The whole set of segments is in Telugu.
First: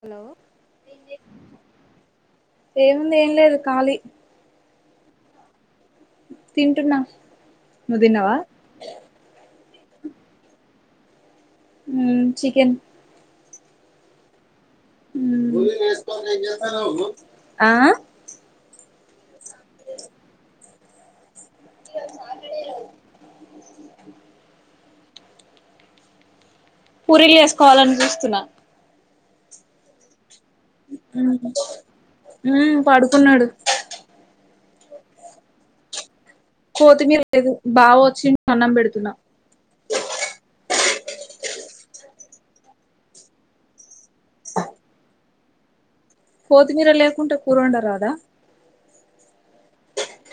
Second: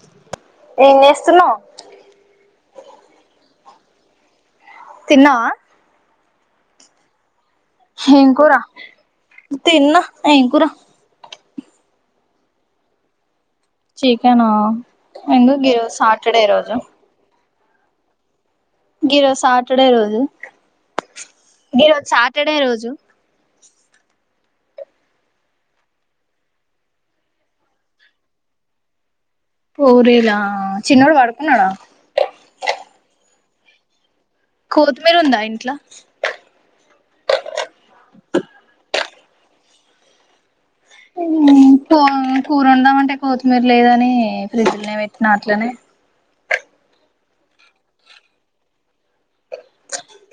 హలో ఏం చేస్తున్నావ్ ఏముంది ఏం లేదు కాలి తిన్నావా తింటున్నా నువ్వు తిన్నావా ఏంకోరా తిన్న ఎకురా చికెన్ చకనా ప వస్తకో ఆ గిరస్ సాటర్డే రోజు మీరుజు సాటర్డే రోజు పూరీలు చేసుకోవాలని చూస్తున్నా పోరేలా పాడుకున్నాడు కొతిమీర ఉందా ఇంట్లో కోతిమీర లేదు బాగా వచ్చి అన్నం పెడుతున్నా కూరందామంటే కొత్తిమీర లేదని ఫ్రిడ్జ్లునే ఏమి ఎత్తిన అట్లనే కొత్తిమీర లేకుంటే కూరండ రాదా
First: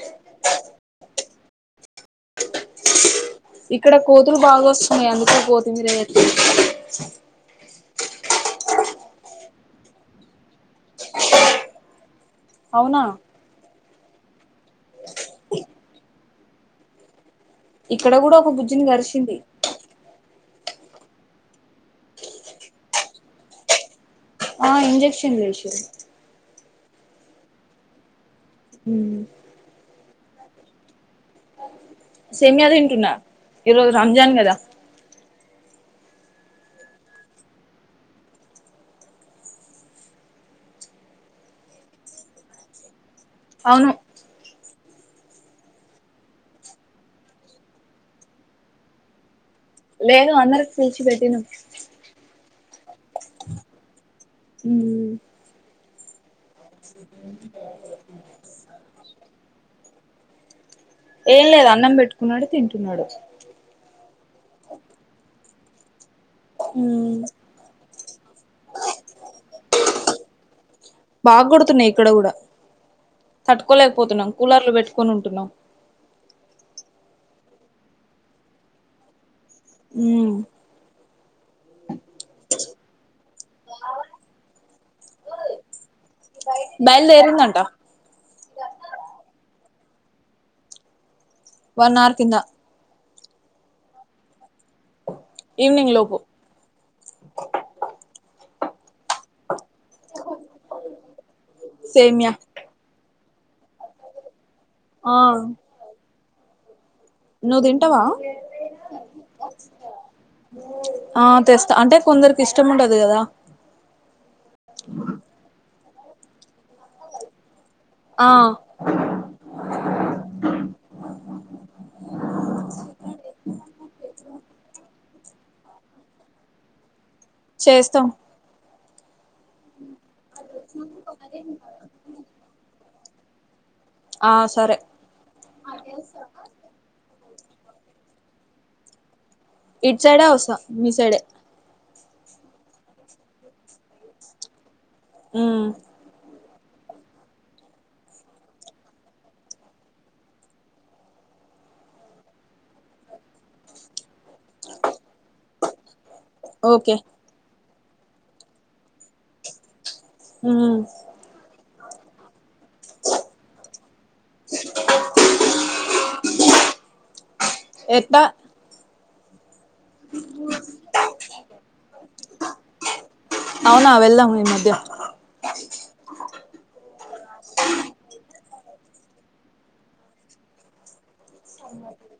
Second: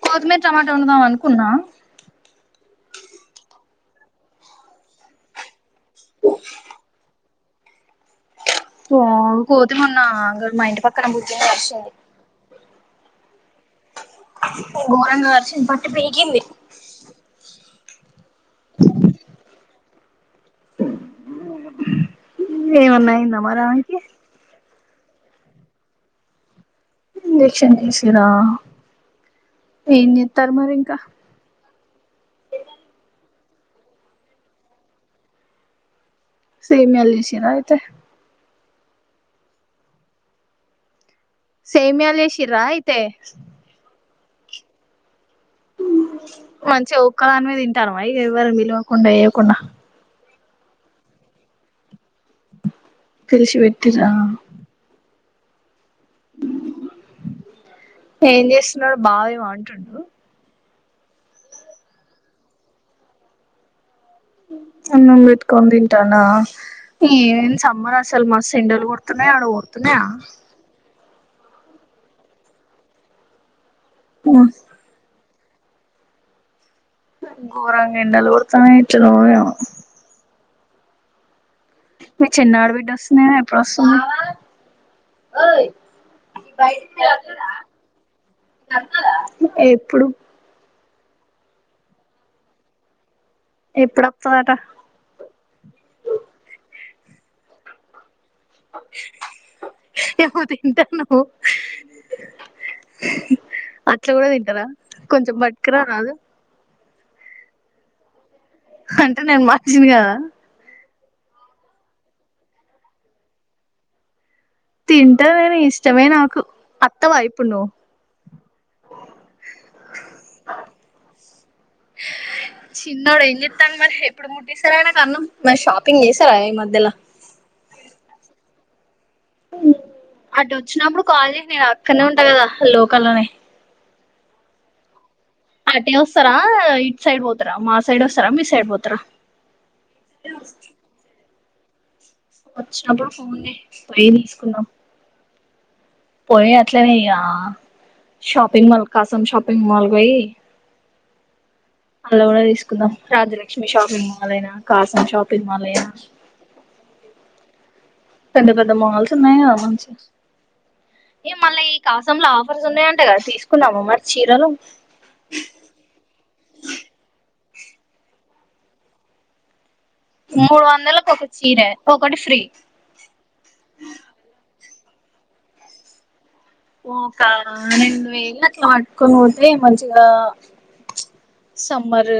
కొతిమీర టమాటా ఉన్నదాం అనుకున్నా ఇక్కడ కోతులు బాగా వస్తున్నాయి అందుక కోతు తంగర పో కోతి మన్న మా ఇంటి పక్కన బుద్ధ మరిచంది అవునా బోరంగార్ష పట్టు పెయ ఇక్కడ కూడా ఒక బుజ్జుని గరిసింది ఏమన్నా అయిందా మరి ఆమెకి ఆ ఇంజెక్షన్లేసిర్రు ఇంజెక్షన్ ఏసిర్రా హ్మ్ ఏం జేత్తారు మరి ఇంకా సేమియా తింటున్నా ఈరోజు రంజాన్ గదా సేమ్యాల్ జేశిరా అయితే సైమ్యాల్జేషిరా అయితే అవును మంచిఅ ఒక్క దాన్వే తింటానవా ఇగ ఎవరు విలువకుండా వేయ్యకుండా నేను అందరికి పిలిచిపెట్టినమ్ తెరిచి వెట్టిర్రా? మ్మ్ ఏం చేస్తున్నాడు బావేమో అంటుండు ఏం లేదు అన్నం పెట్టుకున్నడు తింటున్నాడు అన్నం బెట్కోని దింటాండు ఆ సమ్మర్ అసలు మస్ ఎండలు కొడుతున్నయి అడ గొడ్తున్నయా బాగ్ కొడుతున్నాయి ఇక్కడ గూడా తట్టు క్కోలేకపోతున్నాం కూలర్లు పెట్టుకొని ఉంటున్నాం గోరంగెండలు గొర్తాన్నాయి ఎట్లనో ఏమో ఉం మీ చిన్నాఢ్బిడ్డొస్తుంది గ ఎప్పుడొస్తుంద్ బయలుదేరిందంట ఎ ప్పుడు వన్ ఆర్ కింద ఎప్పుడత్తదట ఈవినింగ్ లోపు ఏవో తింటాన్నవు సేమ్యా అట్ల గూడ తింటరా ఆ కొంచెం బట్కరా రాదు నువ్ దింటవా అంటే నేను మానిషిని గదా ఆ తెస్త అంటే కొందరికి ఇష్టం ఉండదు గదా తింటా గని ఇష్ట ఇష్టమే నాకు అత్తవా యిప్పు ను? ఆ చిన్నోడు ఏం చెత్తాంన్ మరి ఎప్పుడు ముట్టిస్తర్ అయినక్ అన్నం మరి షాపింగ్ చేసారా ఈ మధ్యల? చేస్తం ఉం అటు ఒచ్చినప్పుడు కాల్ జె నేను అక్కడనే ఉంటా కదా లోకల్లోనే ఆ సరే అటే ఒస్తరా ఇట్ సైడ్ వో ర మా సైడ్ ఒస్తరా మీ సైడ్ పోతరా ఇట్చైడే ఒసా మీ సైడే ఒచ్చినప్పుడు ఫో పై తీసుకున్నాం ఉ పోయి అట్లనే ఇగ, షాపింగ్ మాల్ కాసం షాపింగ్ మాల్ గొయి అల్లకూడా తీసుకుందాం రాజ్యలక్ష్మి షాపింగ్ మా మాలైనా కాసం షాపింగ్ మాల్ ఐన ఓకే పెద్ద పెద్ద మాల్స్ ఉన్నాయా మంచి ఉ కాసంలా ఆఫర్స్ ఉన్నాయంట గ సీసుకున్నామ, మరి చీరలు ఎంత్త మూడు వందలకు ఒక చీరే ఒకటి ఫ్రీ అవునా వెళ్దాం ఈ మధ్య ఓకాణ నేన్ వెయ్ ల ట్ల ఆట్కొని పోతే మంచిగా, సమ్మర్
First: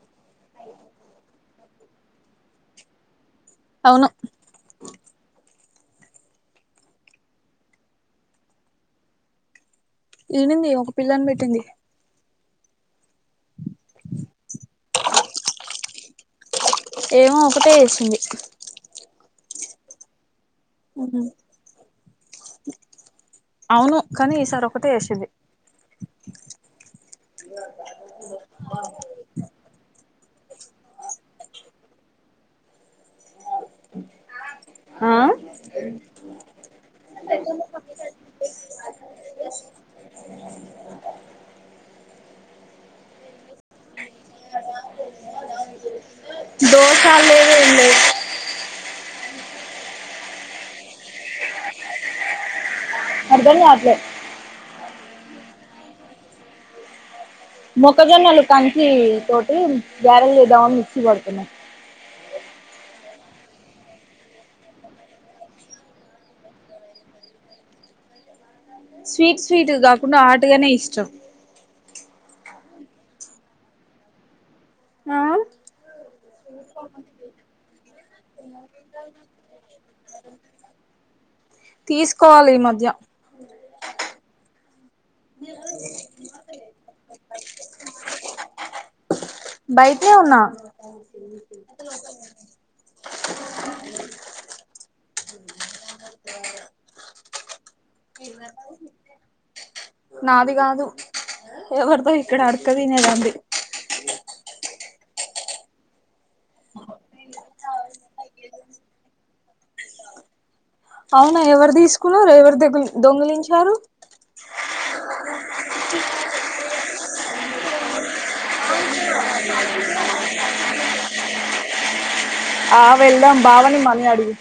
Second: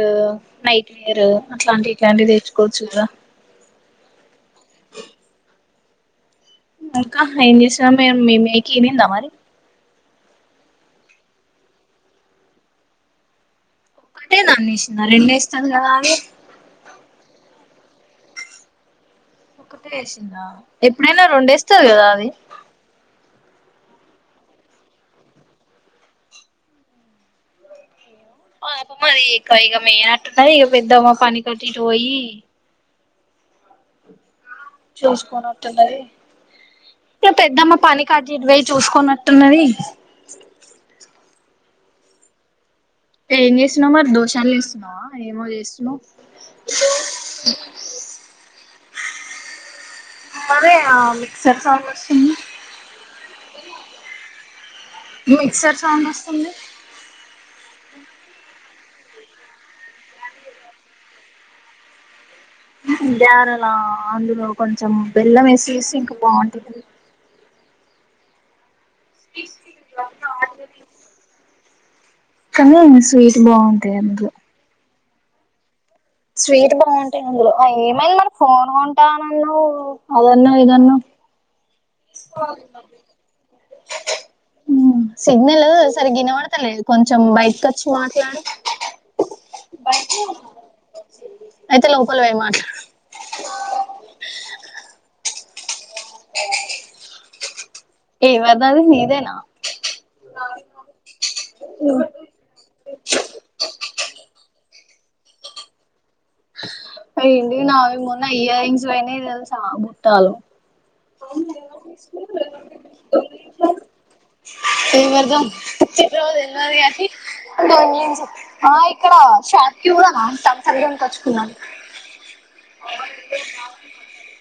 నైట్ వేర్ అట్లాంటి ఇట్లాంటి తెచ్చుకోవచ్చు కదా. అవును ఇంకా ఏం చేసినా మీ అమ్మె మేకివిందా మరి. ఈనింది ఒక పిల్లని పెట్టింది. అంటే నన్నెసినర్ రెండెస్తారు కదా అని ఏమో ఒకటే ఏసింది. ఒకటే ఏసిందా. ఎప్పుడైనా రెండేస్తది కదా అది. అవును కానీ ఈసారి ఒకటే ఏసింది. ఆ ఎప మరి ఇక ఇగా మీ య ట్ తయి ఇవ పెద్ద వ పనికి అటు ఇటు పొయి ఆ చూసుకోన్ వత్తుంటది, ఇకా పెద్దమ్మ పని కటిట్ వొయ్ చూసుకోనట్టున్నవి. ఏ చేస్నా మర్ దోషాల్ లేస్సున్నావా ఏమో చేస్సున్నవ్. దోషాలు లేవు ఏం లేవు మరి ఆ మిక్సర్ సౌండ్ వస్తుంది అర్దం గాట్లే మిక్సర్ సౌండ్ వస్సుంది. మొక్కజొన్నలు కంచి తోటి గ్యారెల్ చేద్దమని మిక్సి పడుతున్నా గ్యరలా అందులో కొంచెం బెల్లం వేసిసి ఇంకా బావుంటది. స్వీట్ స్వీట్ కాకుండా హాటగానే ఇష్టం. కనీ స్వీట్ బావుంటా అందులో ఆ స్వీట్ బావుంటాయి అందులో ఆ ఏమైంది మనం ఫోన్ కొంటానన్నవ్ అదన్న ఇదన్న తీసుకోవాలి ఈ మధ్య సిగ్నల్ సరిగా వినబడతలేదు కొంచెం బయటకి వచ్చి మాట్లాడు బయటే ఉన్నా అయితే లోపల పోయి మాట్లాడు ఎవరిదది నీదేనా నాది కాదు ఎవరిదో ఇక్కడ అడకు తినేదంది అండి నావి మొన్న ఇయర్ రింగ్స్ పోయినావి తెలుసా బుట్టాలు అవునా ఎవరు తీసుకున్నారు ఎవరు దొ దొంగిలించారు ఏం చేద్దాం కానీ ఆ ఇక్కడ షాప్ కి కూడా నా సంగం కొచ్చుకున్నా ఆ వెళ్ళాం బావా ని మనీ అడుగు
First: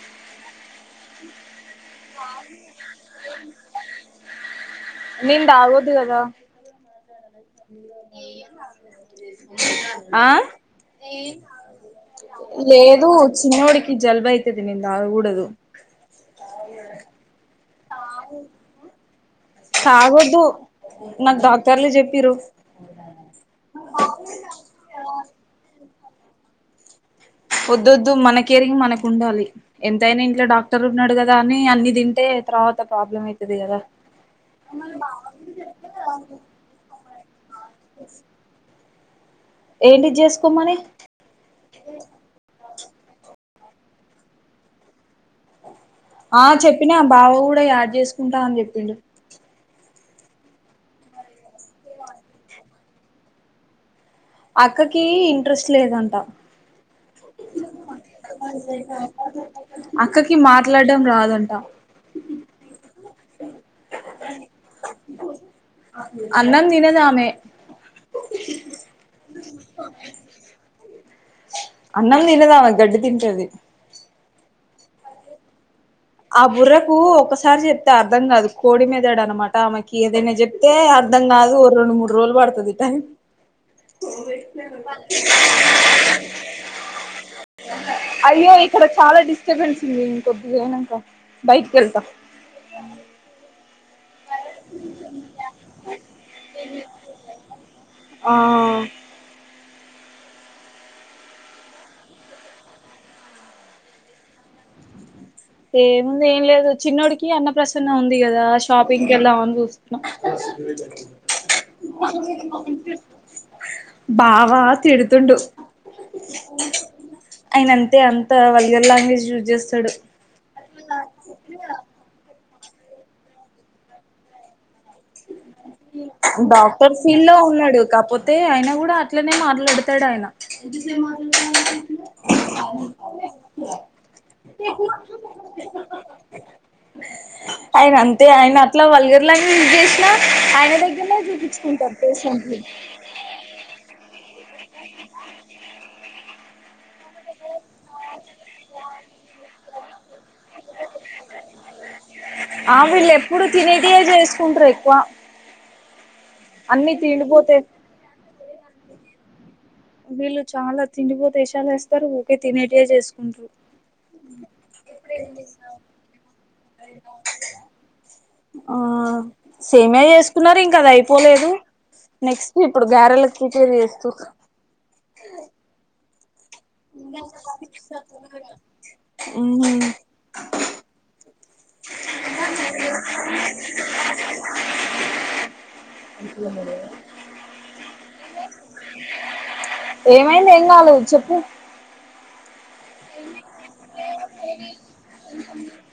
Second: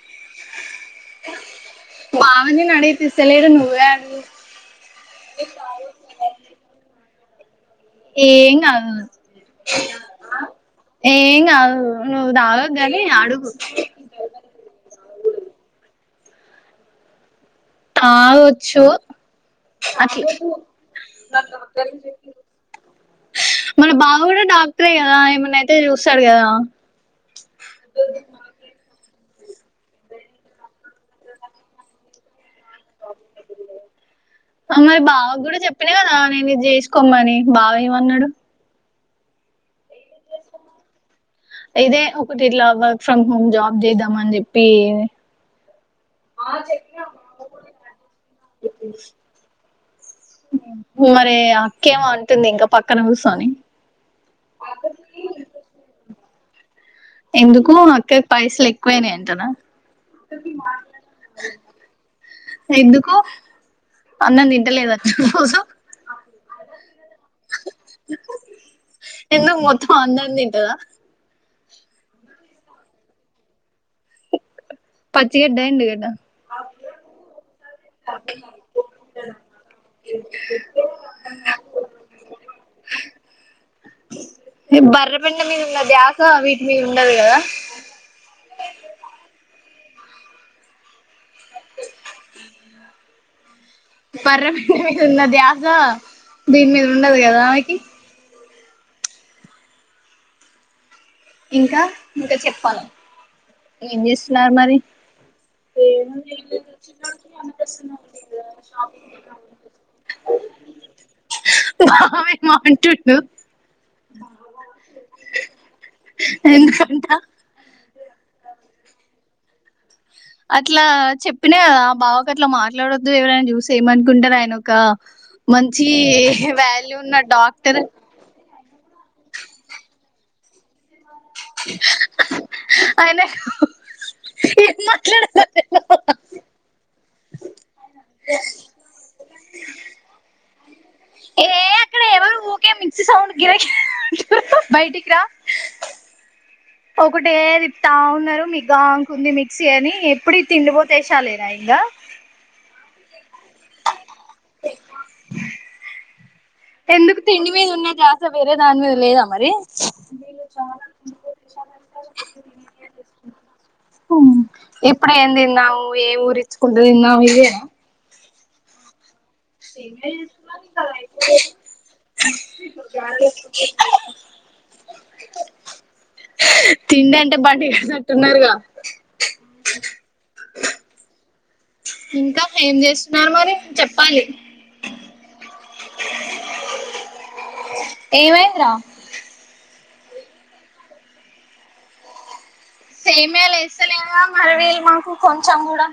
బావా ని నేను అడిగితే ఇస్తలేరు నువ్వే అడుగు నింద ఆగదు గద ఏం కాదు స ఆ ఏం కాదు నువ్వు తాగకు గాని లేదు అడుగు చిన్నవాడికి జలుబు అయితది నేను తాగకూడదు [unintelligible] తాగోచ్చు అ తాగొద్దు నాకు డాక్టర్లు చెప్పిరు మన బావా కూడా డాక్టరే కదా ఏమన్నాయితే చూశాడు కదా ఒద్దొద్దు మనకేరిగి మనకి ఉండాలి ఎంతైనా ఇంట్లో డాక్టర్ ఉన్నాడు కదా అని అన్ని తింటే తర్వాత ప్రాబ్లమ్ అయితది కదా మరి బావకు కూడా చెప్పినా కదా నేను ఇది చేసుకోమని బావ ఏమన్నాడు ఏంటి చేసుకోమని ఇదే ఒకటి ఇట్లావ్వ వర్క్ ఫ్రమ్ హోమ్ జాబ్ చేద్దాం అని చెప్పి ఆ చెప్పిన ఆ బావ కూడా యాడ్ చేసుకుంటా అని చెప్పిండు మరి అక్కేమో అంటుంది ఇంకా పక్కన కూర్చొని అక్కకి ఇంట్రెస్ట్ లేదంట ఎందుకు అక్క కి పైసలు ఎక్కువేనా అంటనా అక్కకి మాట్లాడడం రాదంట ఎందుకు అన్నం తింటూ లేదా రోజు అన్నం తినదామె ఇల్లు మొత్తం అందం తింటదా అన్నం తినదా గడ్డి తింటది పచ్చి గడ్డి ఎండి గడ్డి ఆ బుర్రకు ఒకసారి చెప్తే అర్ధం కాదు కోడి మెదడు అనమాట ఆమెకి ఏదైనా చెప్తే అర్ధం కాదు రెండు మూడు రోజులు పడతలది అట బర్రె పెండ మీద ఉన్న ధ్యాస వీటి మీద ఉండదు కదా అయ్యో ఇక్కడ చాలా డిస్టర్బెన్స్ ఉంది ఇంకొద్ది ఏమనుకొకు బెటకి వెళ్తా పర్రబడి మీద ఉన్నది ఆస దీని మీద ఉండదు గదా ఆమెకి ఆ ఇంకా ఇంక చెప్పను ఏం చేస్తున్నారు మరి ఏం ఉంది ఏం లేదు చిన్నడికి అన్న ప్రసన్న ఉంది కదా షాపింగ్కి వెళ్దాం అని చూస్తున్న బావేమంటుండు బావా తిడుతుండు ఎందుకంట అయిన అంటే అంత వల్గర్ లాంగ్వేజ్ యూజ్ చేస్తాడు అట్లా చెప్పిన ఆ బావకట్ల మార్చ ఎట్లడొద్దు ఎవరైనా చూస్తే ఏమనుకుంటార ఆయన ఒక మంచి డాక్టర్ వాల్యూ ఉన్న ఫీల్లో ఉన్నడు డాక్టర్ కాకపోతే అయినా కూడా అట్లనే మాట్లాడుతాడు ఆయన అయిన [inaudible] ఏ మాట్లాడాలో ఆయన అంతే ఆయన అయన ఏ అక్కడ ఎవరు ఊకే మిక్స సౌండ్ గిర గిర అంటురు బయటికిరా ఒకటేది తిపుతా ఉన్నరు మీకుగా అనుకుంది మిక్సీ అని ఎప్పుడు తిండిపో తీశలేనా ఇంగా ఇప్పుడు తినేది చేసుకుంటరు ఎక్కువ అన్ని ఎందుకు తిండి తిండిపోతే మీద ఉన్న ద్యాస్ స వేరే దాని మీద లేదా మరి వీళ్ళు చాలా తిండిపోతే ఏషాలు వేస్తారు ఊకే తినేటియే చేసుకుంటారు ఎప్పుడు ఏం తిన్నావు ఏ ఊరిచ్చుకుంటు తిన్నవ్ ఇదే ఆ సేమ్యా చేసుకున్నరు ఇంకా అది అయిపోలేదు నెక్స్ట్ ఇప్పుడు గారెల పరు చేస్తూ [inaudible] తిండి అంటే బండి తట్టున్నారుగా ఉమ్ ఇంకా ఏం చేస్తున్నారు మరి చెప్పాలి [inaudible] ఏం అయ్యింది రా ఏమైంది ఏం కాలేదు చెప్పు సేమే లేస్తలేద మరి వీళ్ళు మాకు కొంచెం గూడా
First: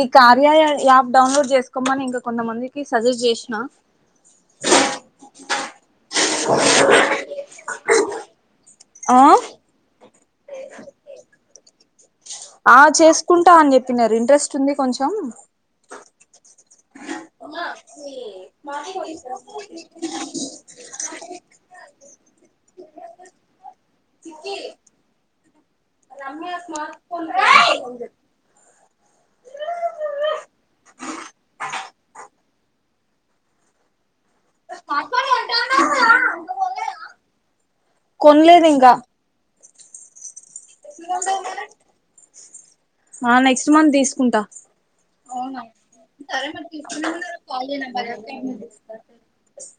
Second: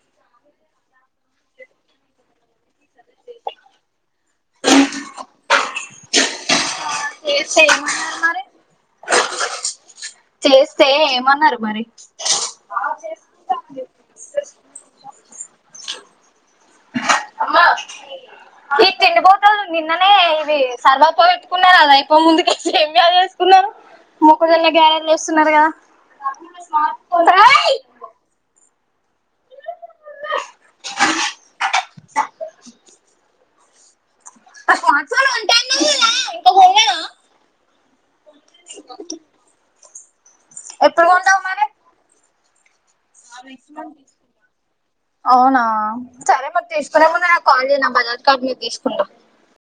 ఈ కార్యాలయ యాప్ డౌన్లోడ్ చేసుకోమని ఇంకా కొంతమందికి సజెస్ట్ చేసిన [inaudible] [inaudible] మరి ఆ చేస్తే ఏమన్నారు మరి ఆ చేసుకుంటా అని చెప్పినరు ఇంట్రెస్ట్ ఉంది కొంచెం ఈ తిండిపోతుంది నిన్ననే ఇది సర్వాపో పెట్టుకున్నారు అదా అయిపో ముందుక ఏమి బ వసుకున్నారు మొక్కజల్లా గ్యారేజ్ వస్తున్నారు గదా [inaudible] కొనలేదింకా ఎప్పుడు కొంటావు ఉండవు మరి మళ్ళా [inaudible] అవునా సరే మరి తీసుకునే ముందుకు కాల్ చేయ్ నా బాజాజ్ కార్డ్ మీద తీసుకుంటా